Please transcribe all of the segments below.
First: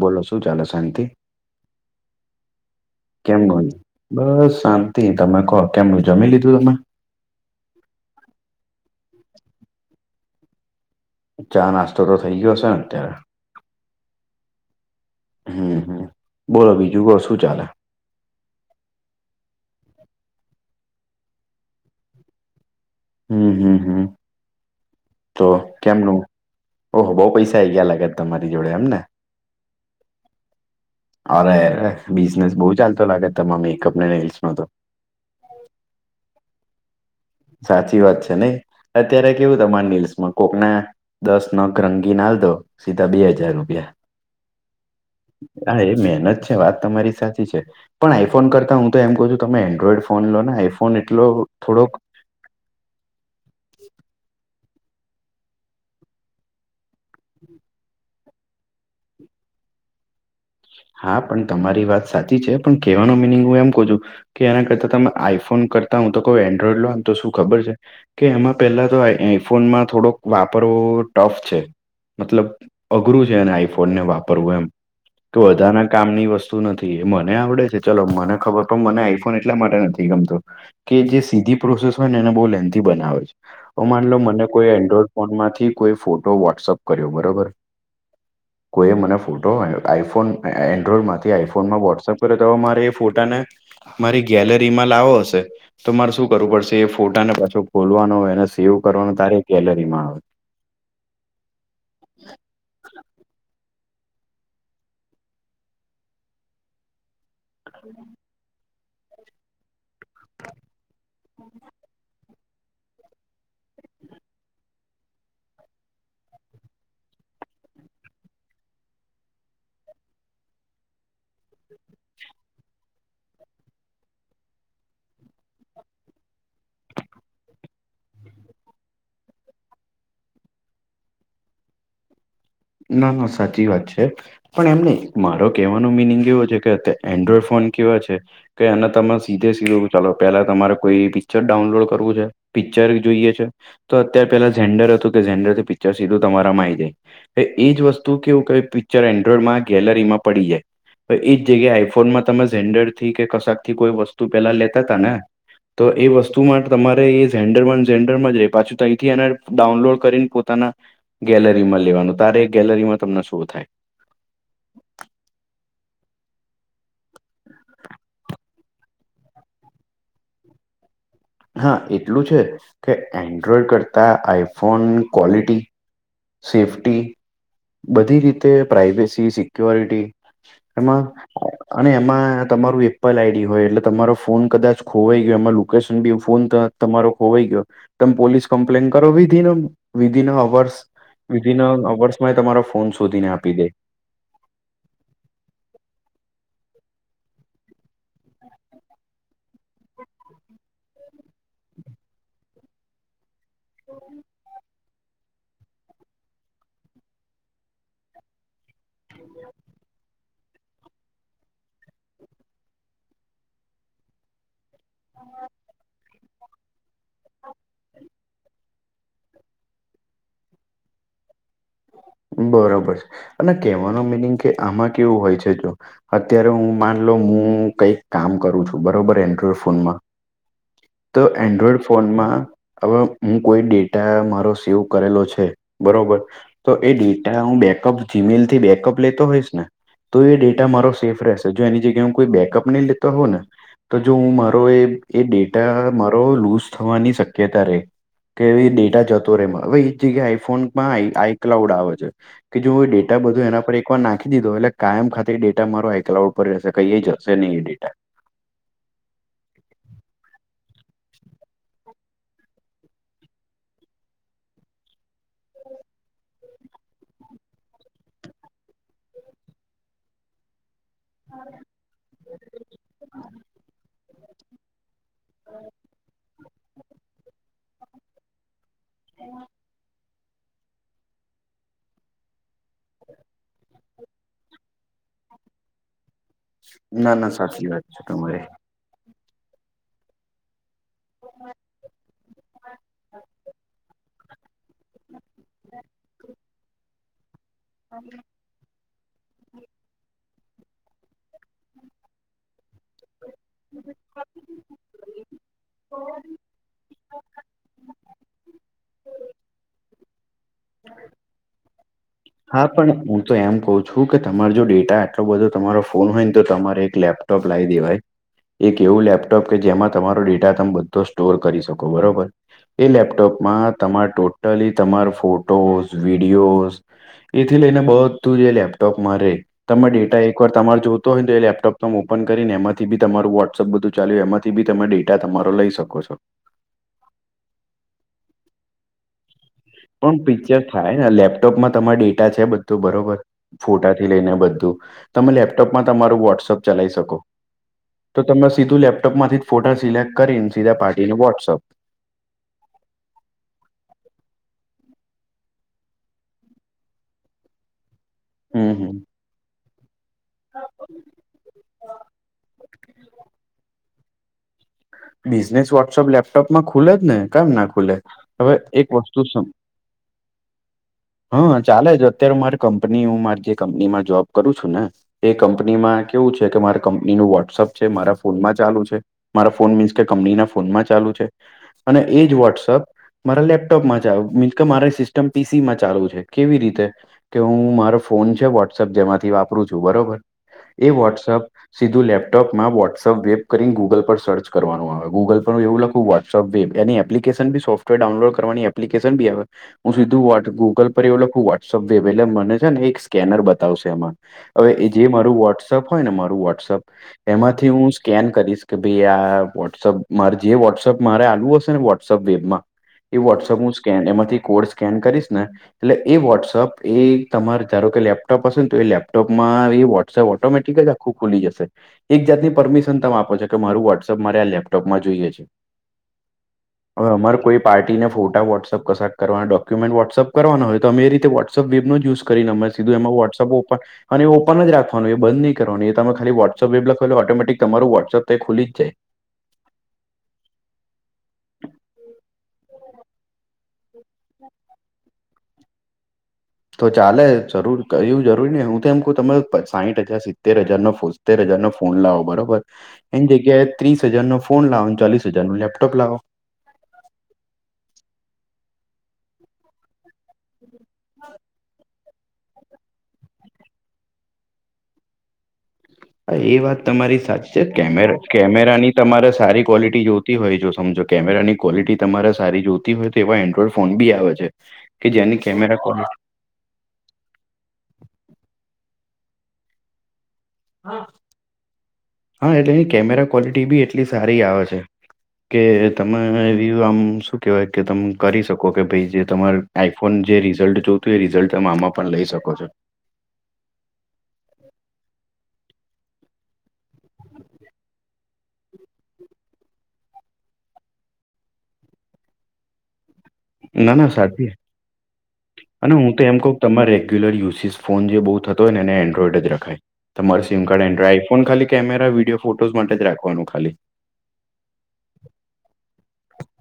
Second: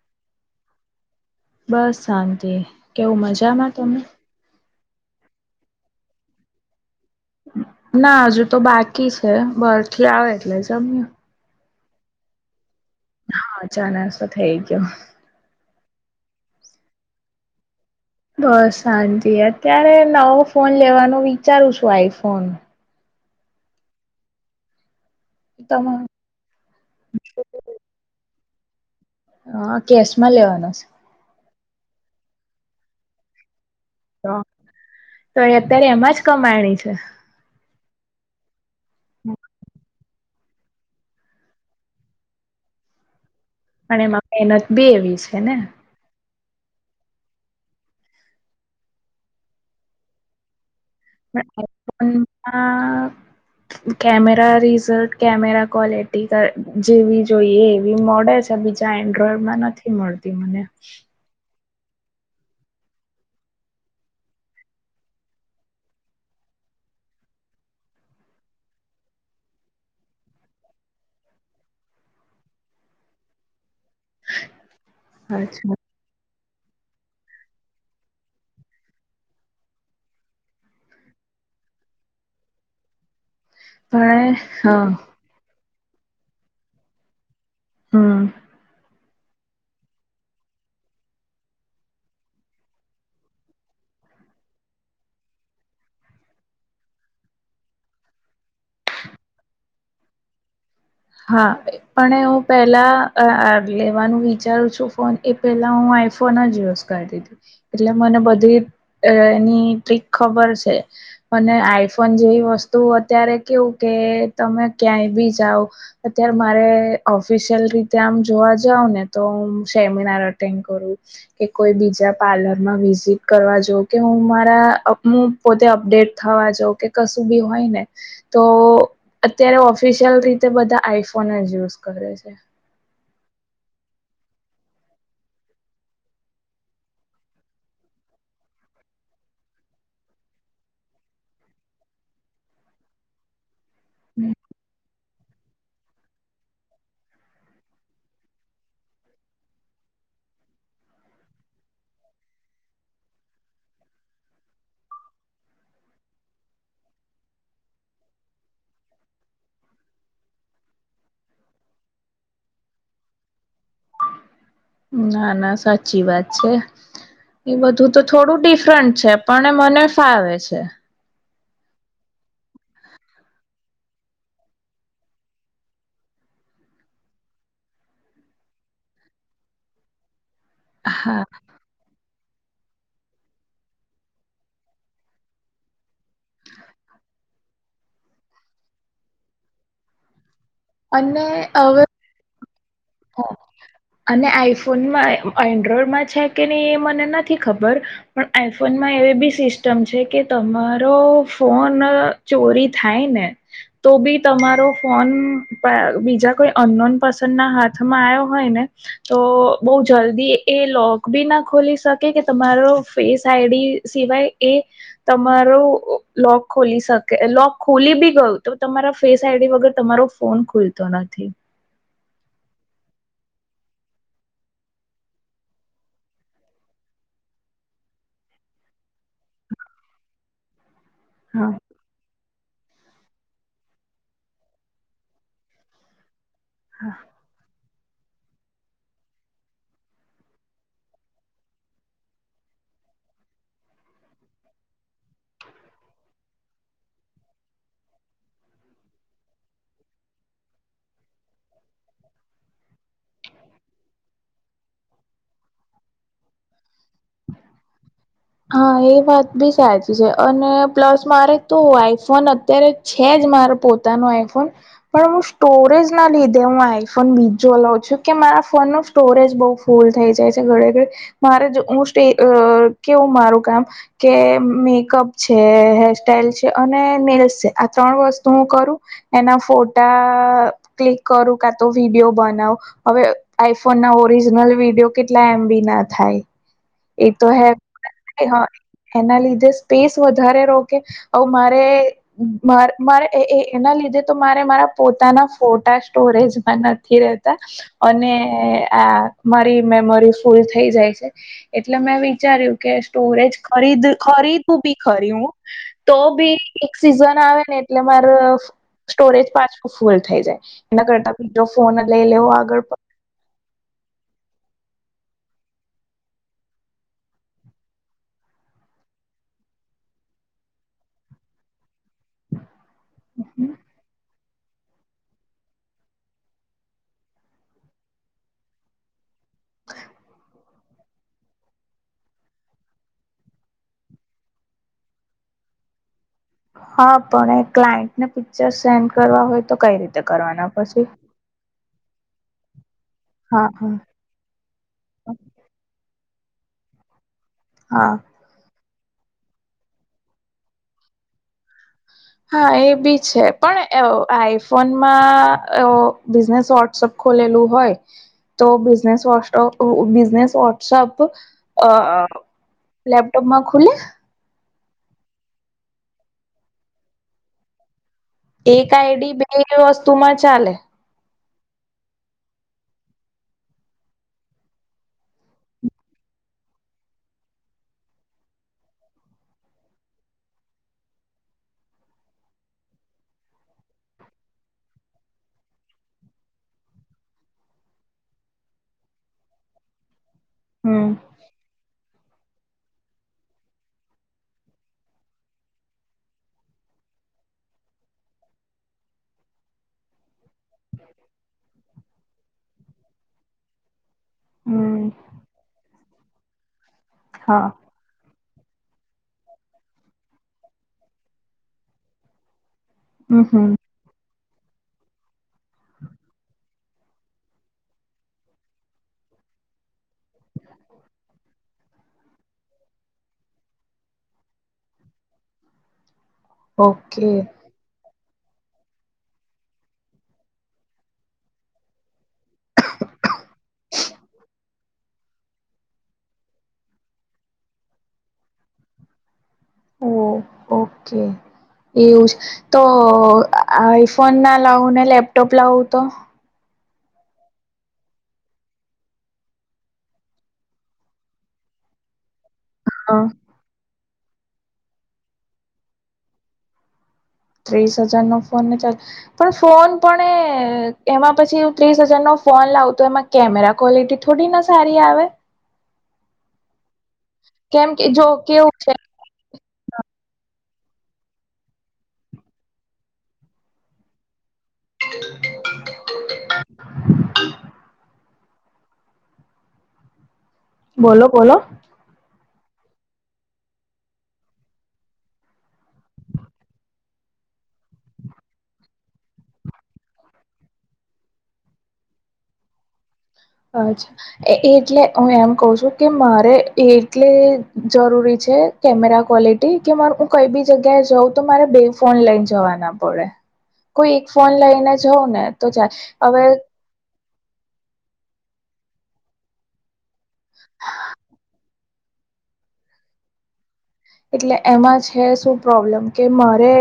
બોલો શું ચાલે? સાંતિ. બસ સાંતિ. કેવું કેમનું મજામાં તમે? બસ સા તી, તમે કો કેમનું જમી લીધું તમે? ના અજુ તો બાકી છે, બર થી આવે એટલે જમ્યે. ચા નાસ્તો તો થઈ ગયો હશે ને અત્યારે હા ચા નાસ્તો થઈ ગયો. હમ હમ બોલો બીજું કશું ચાલે. બસ સાંજ અત્યારે નવો ફોન લેવાનો વિચારું છું આઈફોન હમ હમ હમ... તો તમા કેમનું ઓહો બહુ પૈસા આ આવી ગયા લાગત તમારી જોડે એમ ને હ કેશ માં લેવાનો છે. અરે બિઝનેસ બહુ ચાલતો લાગે તમા મેકઅપ નેલ્સ નો તો તો એ અત્યારે એમાં જ કમાયણી છે. સાચી વાત છે નઈ અત્યારે કેવું તમા લ્સમાં કોકના દસ નગ રંગી નાલ તો સીધા બે હાજાર રૂપિયા પણ એમાં મહેનત બે એવી છે. ને હા એ મહેનત છે વાત તમારી સાચી છે. પણ આઈફોન કરતા હું તો એમ કહું છું તમે એન્ડ્રોઈડ ફોન લો ને આઈફોન એટલો થોડોક હા.... કેમેરા રીઝલ્ટ કેમેરા ક્વોલિટી જેવી જોઈએ એવી મોડેલ છે બીજા એન્ડ્રોઈડમાં નથી. એ મળતી મને હા પણ તમારી વાત સાચી છે. પણ કે હેવાનો મિનિંગ હું એમ કહું છું. કે એના કરતા તમે આઈફોન કરતા હું તો કવ એન્ડ્રોઇડ લો તો શું ખબર છે. કે એમાં પહેલા તો આ આઈફોનમાં થોડોક વાપરવો ટફ છે. મતલબ અઘરું છે એને આઈફોનને વાપરવું એમ [unintelligible] કામની વસ્તુ નથી એ મને આવડે છે. ચલો મને ખબર પણ મને આઈફોન એટલા માટે નથી ગમતો કારણ કે જે સીધી પ્રોસેસ હોય ને એને બહુ લેન્થી બનાવે છે. હ માનલો પણ મને કોઈ હા એન્ડ્રોઈડ ફોનમાંથી કોઈ ફોટો વોટ્સઅપ કર્યો બરોબર હમ્મ... એ મને ફોટો આઈફોન એન્ડ્રોઈડ માંથી આઈફોન માં વોટ્સઅપ કરે તો મારે ફોટાને મારી ગેલેરી માં લાવો હશે. તો મારે શું કરવું પડશે એ ફોટાને પાછો ખોલવાનો એને સેવ કરવાનો તારે ગેલેરીમાં આવે. હા એ... પણ હું પેલા લેવાનું વિચારું છું. ફોન એ પેલા હું આઈફોન જ યુશ કરતી તી જે મને બધુય એની ટ્રિક ખબર છે. અને આઈફોન જેવી વસ્તુ અત્યારે કેવું કે તમે ક્યાંય બીજા જાઓ. અત્યારે મારે ઓફિશિયલ રીતે આમ જોવા જાવ ને તો હું સેમિનાર અટેન્ડ કરું. કે કોઈ બીજા પાર્લરમાં વિઝિટ કરવા જો કે હું મારા [unintelligible] પોતે અપડેટ થવા જાવ કે કશું બી હોય ને. તો અત્યારે ઓફિશિયલ રીતે બધા આઈફોન જ યુઝ કરે છે. ના ના સાચી વાત છે. પણ એમ નહી મારો કેહેવાનો મિનિંગ એવો છે. કે અ એન્ડ્રોઈડ ફોન કેવા છે. કે એને તમે સીધે સીધું ચાલો પેલા તમારે કોઈ પિક્ચર ડાઉનલોડ કરવું છે. પિક્ચર જોઈએ છે તો અત્યારે પેલા ઝેન્ડર હતું કે ઝેન્ડર થી પિક્ચર સીધું તમારામાં આવી જાય. ઈ એજ વસ્તુ કેવું કઈ પિક્ચર એન્ડ્રોઈડમાં ગેલેરીમાં પડી જાય. એ ઇ જગ્યાએ આઈફોનમાં તમે ઝેન્ડર થી કશકથી કોઈ વસ્તુ પેલા લેતા તા ને તો એ વસ્તુ માટે તમારે એ ઝેન્ડર વન ઝેન્ડરમાં જ રહે. પાછું તો અહીંથી એને ડાઉનલોડ કરીને પોતાના ગેલરીમાં લેવાનું તારે એક ગેલરીમાં તમને શું થાય. ના ના સાચી વાત છે. એ બધું તો થોડું ડિફરન્ટ છે. પણ મને ફાવે છે. હા એટલું છે કે એન્ડ્રોઈડ કરતા આઈફોન ક્વોલિટી.... સેફ્ટી બધી રીતે પ્રાઇવેસી સિક્યોરિટી એમાં, હા. અને એમાં તમારું એપલ આઈડી હોય એટલે તમારો ફોન કદાચ ખોવાઈ ગયો એમાં લોકેશન બી ફોન તમારો ખોવાઈ ગયો તમે પોલીસ કમ્પ્લેન કરો. Within within hours. અને વિધિન અ હવે અવર્સમાં એ તમારો ફોન શોધીને આપી દે. અને આઈફોનમાં એન્ડ્રોઈડમાં છે કે નહી એ મને નથી ખબર! પણ આઈફોનમાં એવી બી સિસ્ટમ છે કે તમારો ફોન ચોરી થાય ને! તો બી તમારો ફોન પણ બીજા કોઈ અનનોન પરસન ના હાથમાં.... માં આવ્યો હોય ને તો બહુ જલ્દી.... એ લોક બી ના ખોલી શકે કે તમારો ફેસ આઈડી સિવાય, એ તમારો લોક ખોલી શકે. લોક ખોલી બી ગયુ તો, તમારા ફેસ આઈડી વગર તમારો ફોન ખુલતો નથી. બરોબર અને કેહેવાનું મિનિંગ કે આમાં કેવું હોય છે જો, અત્યારે હું માનલો હું કંઈક કામ કરું છું બરોબર એન્ડ્રોઈડ ફોનમાં. તો હા એન્ડ્રોઈડ ફોનમાં. હવે હું કોઈ ડેટા મારો સેવ કરેલો છે બરોબર તો હા એ એ હું બેકઅપ જીમેલ થી બેકઅપ લેતો હોઈશ ને! તો એ ડેટા મારો સેફ રહેશે. જો એની જગ્યા હું કોઈ બેકઅપ નહીં લેતો હોઉ ને! તો જો હું મારો એ એ ડેટા મારો લૂઝ થવાની શક્યતા રે! કે એ ડેટા જતો રે! એમાં હવે એજ જગ્યા આઈફોનમાં આઈ. ક્લાઉડ આવે છે કે જો ડેટા બધું એના પર એક વાર નાખી દીધો એટલે, કાયમ ખાતે ડેટા મારો એકલાઉડ પર રહેશે કંઈ જશે નહી એ ડેટા. હા એ વાત બી સાચી છે અને પ્લસ મારે તો આઈફોન અત્યારે જ, છે જ મારો પોતાનો આઈફોન. પણ હું સ્ટોરેજ ના લીધે હું આઈફોન બીજો લઉં છું કે મારા ફોનમાં. સ્ટોરેજ બહુ ફૂલ થઈ જાય છે ઘણે ઘણે. મારે જો હું સ્ટે કેવું મારું કામ કે મેકઅપ. છે હેર સ્ટાઇલ છે, અને નેઈલસ છે. આ ત્રણ વસ્તુ હું કરું એના ફોટા. ક્લિક કરું કાં તો વિડીયો બનાવુ. હવે આઈફોન ના ઓરિજિનલ વિડીયો કેટલા એમ બી ના થાય? એ ના તો ના હે સાચી વાત. છે તમારી હા એના લીધે સ્પેસ વધારે રોકે હવે મારે, મારે એના લીધે તો મારે મારા પોતાના, ફોટા સ્ટોરેજમાં નથી રહેતા, અને આ. મારી મેમરી ફૂલ થઈ જાય છે, એટલે મેં વિચાર્યું કે સ્ટોરેજ. ખરીદ ખરીદું બી ખરી હું તો બી, સિઝન આવે ને એટલે માર. સ્ટોરેજ પાછું ફૂલ થઈ જાય, એના કરતા બીજો ફોન જ લઈ લેવો. આગળ હા પડે. પણ, હું તો એમ કવ છું કે તમાર જો ડેટા આટલો બધો તમારો ફોન હોય ને તો તમારે એક લેપટોપ લાવી દેવાય. એક એવું લેપટોપ કે જેમાં તમારો ડેટા તમે બધો સ્ટોર કરી શકો. બરોબર! એ લેપટોપમાં તમારે ટોટલી તમાર ફોટોઝ, વિડીયોઝ, એથી લઈને બધું જ એ લેપટોપમાં રેય, તમે ડેટા એકવાર, તમારે જોતો હોય તો એ લેપટોપ તમેં ઓપન કરીને એમાંથી બી તમારું વોટ્સઅપ બધું ચાલ્યું. એમાંથી બી તમે ડેટા તમારો લઈ શકો. છો [inaudible] હા, પણ એ ક્લાયન્ટ ને પિક્ચર સેન્ડ કરવા હોય તો કઈ રીતે? પણ કરવાના પિક્ચર પછી થાય ને લેપટોપમાં તમારે ડેટા છે. બધું બરોબર હા હા ફોટા. થી લઈને બધું તમે લેપટોપમાં તમારું વોટ્સઅપ ચલાવી શકો. હા, તો તમે સીધું લેપટોપમાંથી જ ફોટા સિલેક્ટ કરીને સીધા પાર્ટીને વોટ્સઅપ. હા એ બી છે પણ આઈફોનમાં! બિઝનેસ વોટ્સઅપ ખોલેલું હોય. તો હમ હમ બિઝનેસ વોટ બિઝનેસ વોટ્સઅપ અ લેપટોપ માં ખુલે? બિઝનેસ વોટ્સઅપ લેપટોપ માં ખુલે જ ને, કેમ ના ખુલે! હવે એક આઈડી વસ્તુ બે સમ વસ્તુ માં ચાલે. હા, ચાલે જ અત્યારે મારે કંપની હું માર જે કંપની માં જોબ કરું છું ને, એ કંપનીમાં કેવું છે કે મારા કંપનીનું વોટ્સઅપ છે. મારા ફોનમાં ચાલુ છે. મારા ફોન મીન્સ કે કંપનીના ફોનમાં ચાલુ છે, અને એજ વોટ્સઅપ મારા લેપટોપમાં ચાલુ મિન્સ કે મારી સિસ્ટમ પીસી માં ચાલુ છે. કેવી રીતે? કે હું મારો ફોન છે, વોટ્સઅપ જેમાંથી વાપરું છું. બરોબર. હમ એ વોટ્સઅપ સીધું લેપટોપમાં વોટ્સઅપ વેબ કરીને ગૂગલ પર સર્ચ, કરવાનું આવે ગુગલ પર એવું લખું વોટ્સઅપ વેબ એની એપ્લિકેશન બી સોફ્ટવેર ડાઉનલોડ કરવાની એપ્લિકેશન બી આવે. હું સીધું ગૂગલ પર એવું લખું વોટ્સઅપ વેબ, એટલે મને છે ને એક સ્કેનર બતાવશે એમાં. હવે, હમ એ જે મારું વોટ્સઅપ હોય ને મારું વોટ્સઅપ હા એમાંથી હું, સ્કેન કરીશ કે ભાઈ આ વોટ્સઅપ મારે જે વોટ્સઅપ મારે આલવુ હશે ને વોટ્સઅપ વેબમાં એ હમ હમ વોટ્સઅપ હું સ્કેન એમાંથી કોડ સ્કેન કરીશ ને એટલે એ વોટ્સઅપ એ તમારે ધારો કે તમારી પાસે લેપટોપ હશે ને તો એ લેપટોપમાં વોટ્સઅપ ઓટોમેટિક જ ખુલી જશે એક જાતની પરમિશન તમે આપો છો કે મારું વોટ્સએપ મારે આ લેપટોપમાં જોઈએ છે, ઓકે હવે અમારે કોઈ પણ પાર્ટી ને ફોટા વોટ્સએપ કરવાના હોય કે, ડોક્યુમેન્ટ વોટ્સઅપ કરવાના હોય તો અમે એ રીતે વોટ્સએપ વેબ નો યુઝ, કરીને અમે સીધું એમાં વોટ્સએપ ઓપન, અને એ ઓપન જ રાખવાનું એ બંધ નહીં કરવાનું એ તમે ખાલી વોટ્સએપ વેબ લખો એટલે ઓટોમેટિક તમારું વોટ્સએપ એ ખુલી જ જાય. ઓ... ઓકે. એવું છે તો આઈફોન ના લાવું ને લેપટોપ લાવું તો તો ચાલે એવું જરૂરી કઈ નથી હું તો એમ કહું તમારો સાહીઠ હજાર સિત્તેર હજાર નો ફોન, તેર હજારનો ફોન લાવો. બરોબર, હ એની જગ્યાએ ત્રીસ હજાર નો ફોન લાવો અને ચાલીસ હજાર નો લેપટોપ લાવો. ત્રીસ હજાર નો ફોન પણ ચાલે. પણ ફોન પણ એ એમાં પછી ત્રીસ હજાર નો, ફોન લાવું તો એમાં કેમેરા ક્વોલિટી થોડીના સારી આવે! હા એ વાત તમારી સાચી છે કેમ કે જો કેવું છે કેમેરાની, તમારે સારી ક્વોલિટી જોતી હોય. જો સમજો કેમેરાની ક્વોલિટી તમારે સારી જોતી હોય તો કે એવા એન્ડ્રોઈડ ફોન ભી આવે છે કે જેની કેમેરા ક્વોલિટી [unintelligible] બોલો બોલો, હા, એટલે એની કેમેરા ક્વોલિટી ભી એટલી સારી આવે છે. કે તમે એને એ વ્યુ આમ શું કહેવાય? કે તમે કરી શકો કે ભાઈ જે તમારે, આઈફોન જે રિઝલ્ટ જોતું હોય. એવું રિઝલ્ટ તમે આમાં પણ લઈ શકો છો. અચ્છા એ એટલે હું એમ કહું છું કે મારે એટલે જરૂરી છે કેમેરા ક્વોલિટી, કે માર, હું કઇ બી જગ્યાએ જઉં તો મારે બે ફોન લઈ જવા ના પડે. ના કોઈ એક ના ફોન સાચી લઈને જઉં ને, તો [unintelligible] હવે તમા રેગ્યુલર યુઝીસ્ ફોન જે બઉ થતો હોય ને એને એન્ડ્રોઈડ જ રખાય. તમાર સિમ કાર્ડ એન્ડ્રોય ફોન ખાલી કેમેરા વિડિયો ફોટોઝ્ માટે જ રાખવાનું ખાલી. એટલે એમાં છે શું પ્રોબ્લેમ કે મારે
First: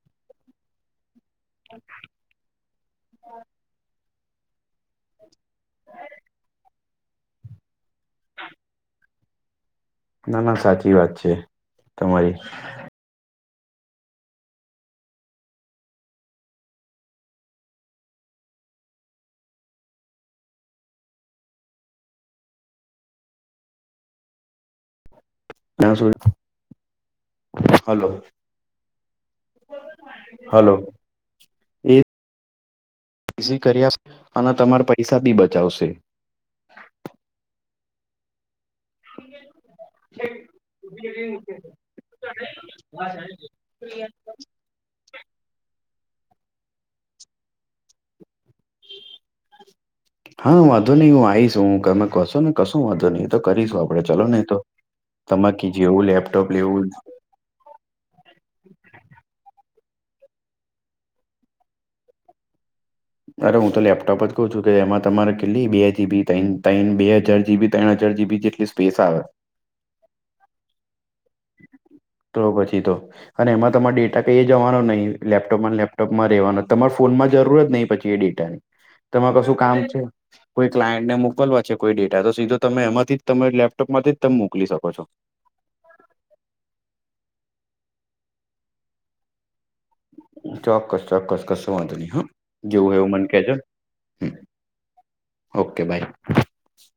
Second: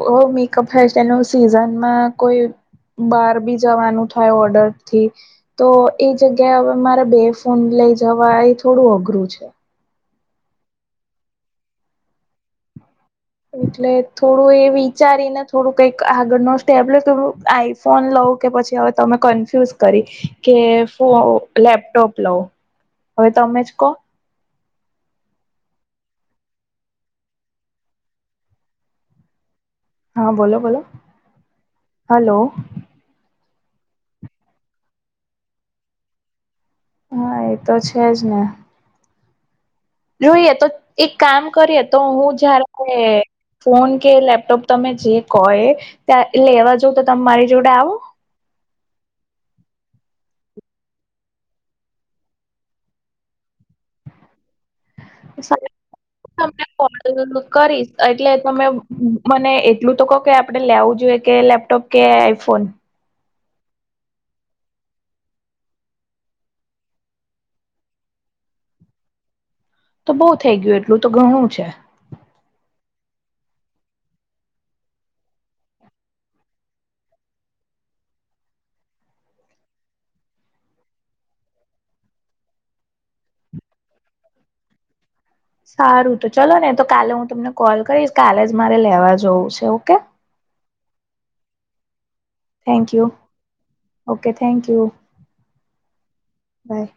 [inaudible] મેકઅપ હેરસ્ટાઇલ સીઝનમાં કોઈ, બાર બી જવાનું થાય ઓર્ડર થી તો એ જગ્યાએ મારે બે ફોન લઈ જવા એ થોડું અઘરું છે. ના ના સાચી વાત છે, તમારી. એટલે થોડું એ વિચારીને, થોડુ કઈક આગળ નો સ્ટેપ [unintelligible] ફોન લવ કે પછી હવે તમે કન્ફ્યુઝ કરી, કે ફો, લેપટોપ લવ? હવે તમે જ કો [unintelligible] હેલો. હા બોલો હેલો, બોલો એ હલો [unintelligible] અન તમાર પૈસા બી બચાવશે. હા એ તો છે જ ને! [inaudible] જોઈએ તો, એક કામ કરીએ તો હું જ્યારે [unintelligible] ફોન કે લેપટોપ તમે જે કો એ, ત્યાં લેવા જવ તો તમ મારી જોડે આવો? [inaudible] હા વાંધો નહી હું આઈસ હુ, [unintelligible] કશો વાંધો નહી તો કરીશું આપડે ચલોને એતો. [unintelligible] જેવું લેપટોપ તમને લેવું [inaudible] કરીશ એટલે તમે મને એટલું તો કો કે આપડે લેવું જોઈએ કે લેપટોપ કે આઇફોન! અરે હું તો લેપટોપ જ કઉ છું કે એમાં તમારે કેટલી, બે જીબી, તય્ણ, તય્ણ, બે હજાર જીબી, તય્ણ હજાર જીબી જેટ ઇસ્પેસ આવે તો બઉ થઈ ગયું, એટલું તો ઘણું છે. તો પછી તો અને એમાં તમાર ડેટા કઈ જવાનો નહી, લેપટોપમાંન લેપટોપમાં રહેવાનો, તમાર ફોનમાં જરૂરત નહીં પછી એ ડેટાની, તમાર કશું કામ છે? કોઈ ક્લાયન્ટને મોકલવા છે કોઈ ડેટા તો સીધો તમે એમાંથી જ તમે લેપટોપમાંથી જ તમ મોકલી શકો છો. સારું તો ચાલો ને, તો કાલે હું તમને કોલ કરીશ કાલે જ મારે લેવા જવું છે ઓકે! ચોક્કસ, ચોક્કસ, કસો વાંધો નહીં હા. જેવું થેન્ક હોય એવું યુ મન કે જો ન, ઓકે થેન્ક યુ હ, ઓકે બાય. બાય.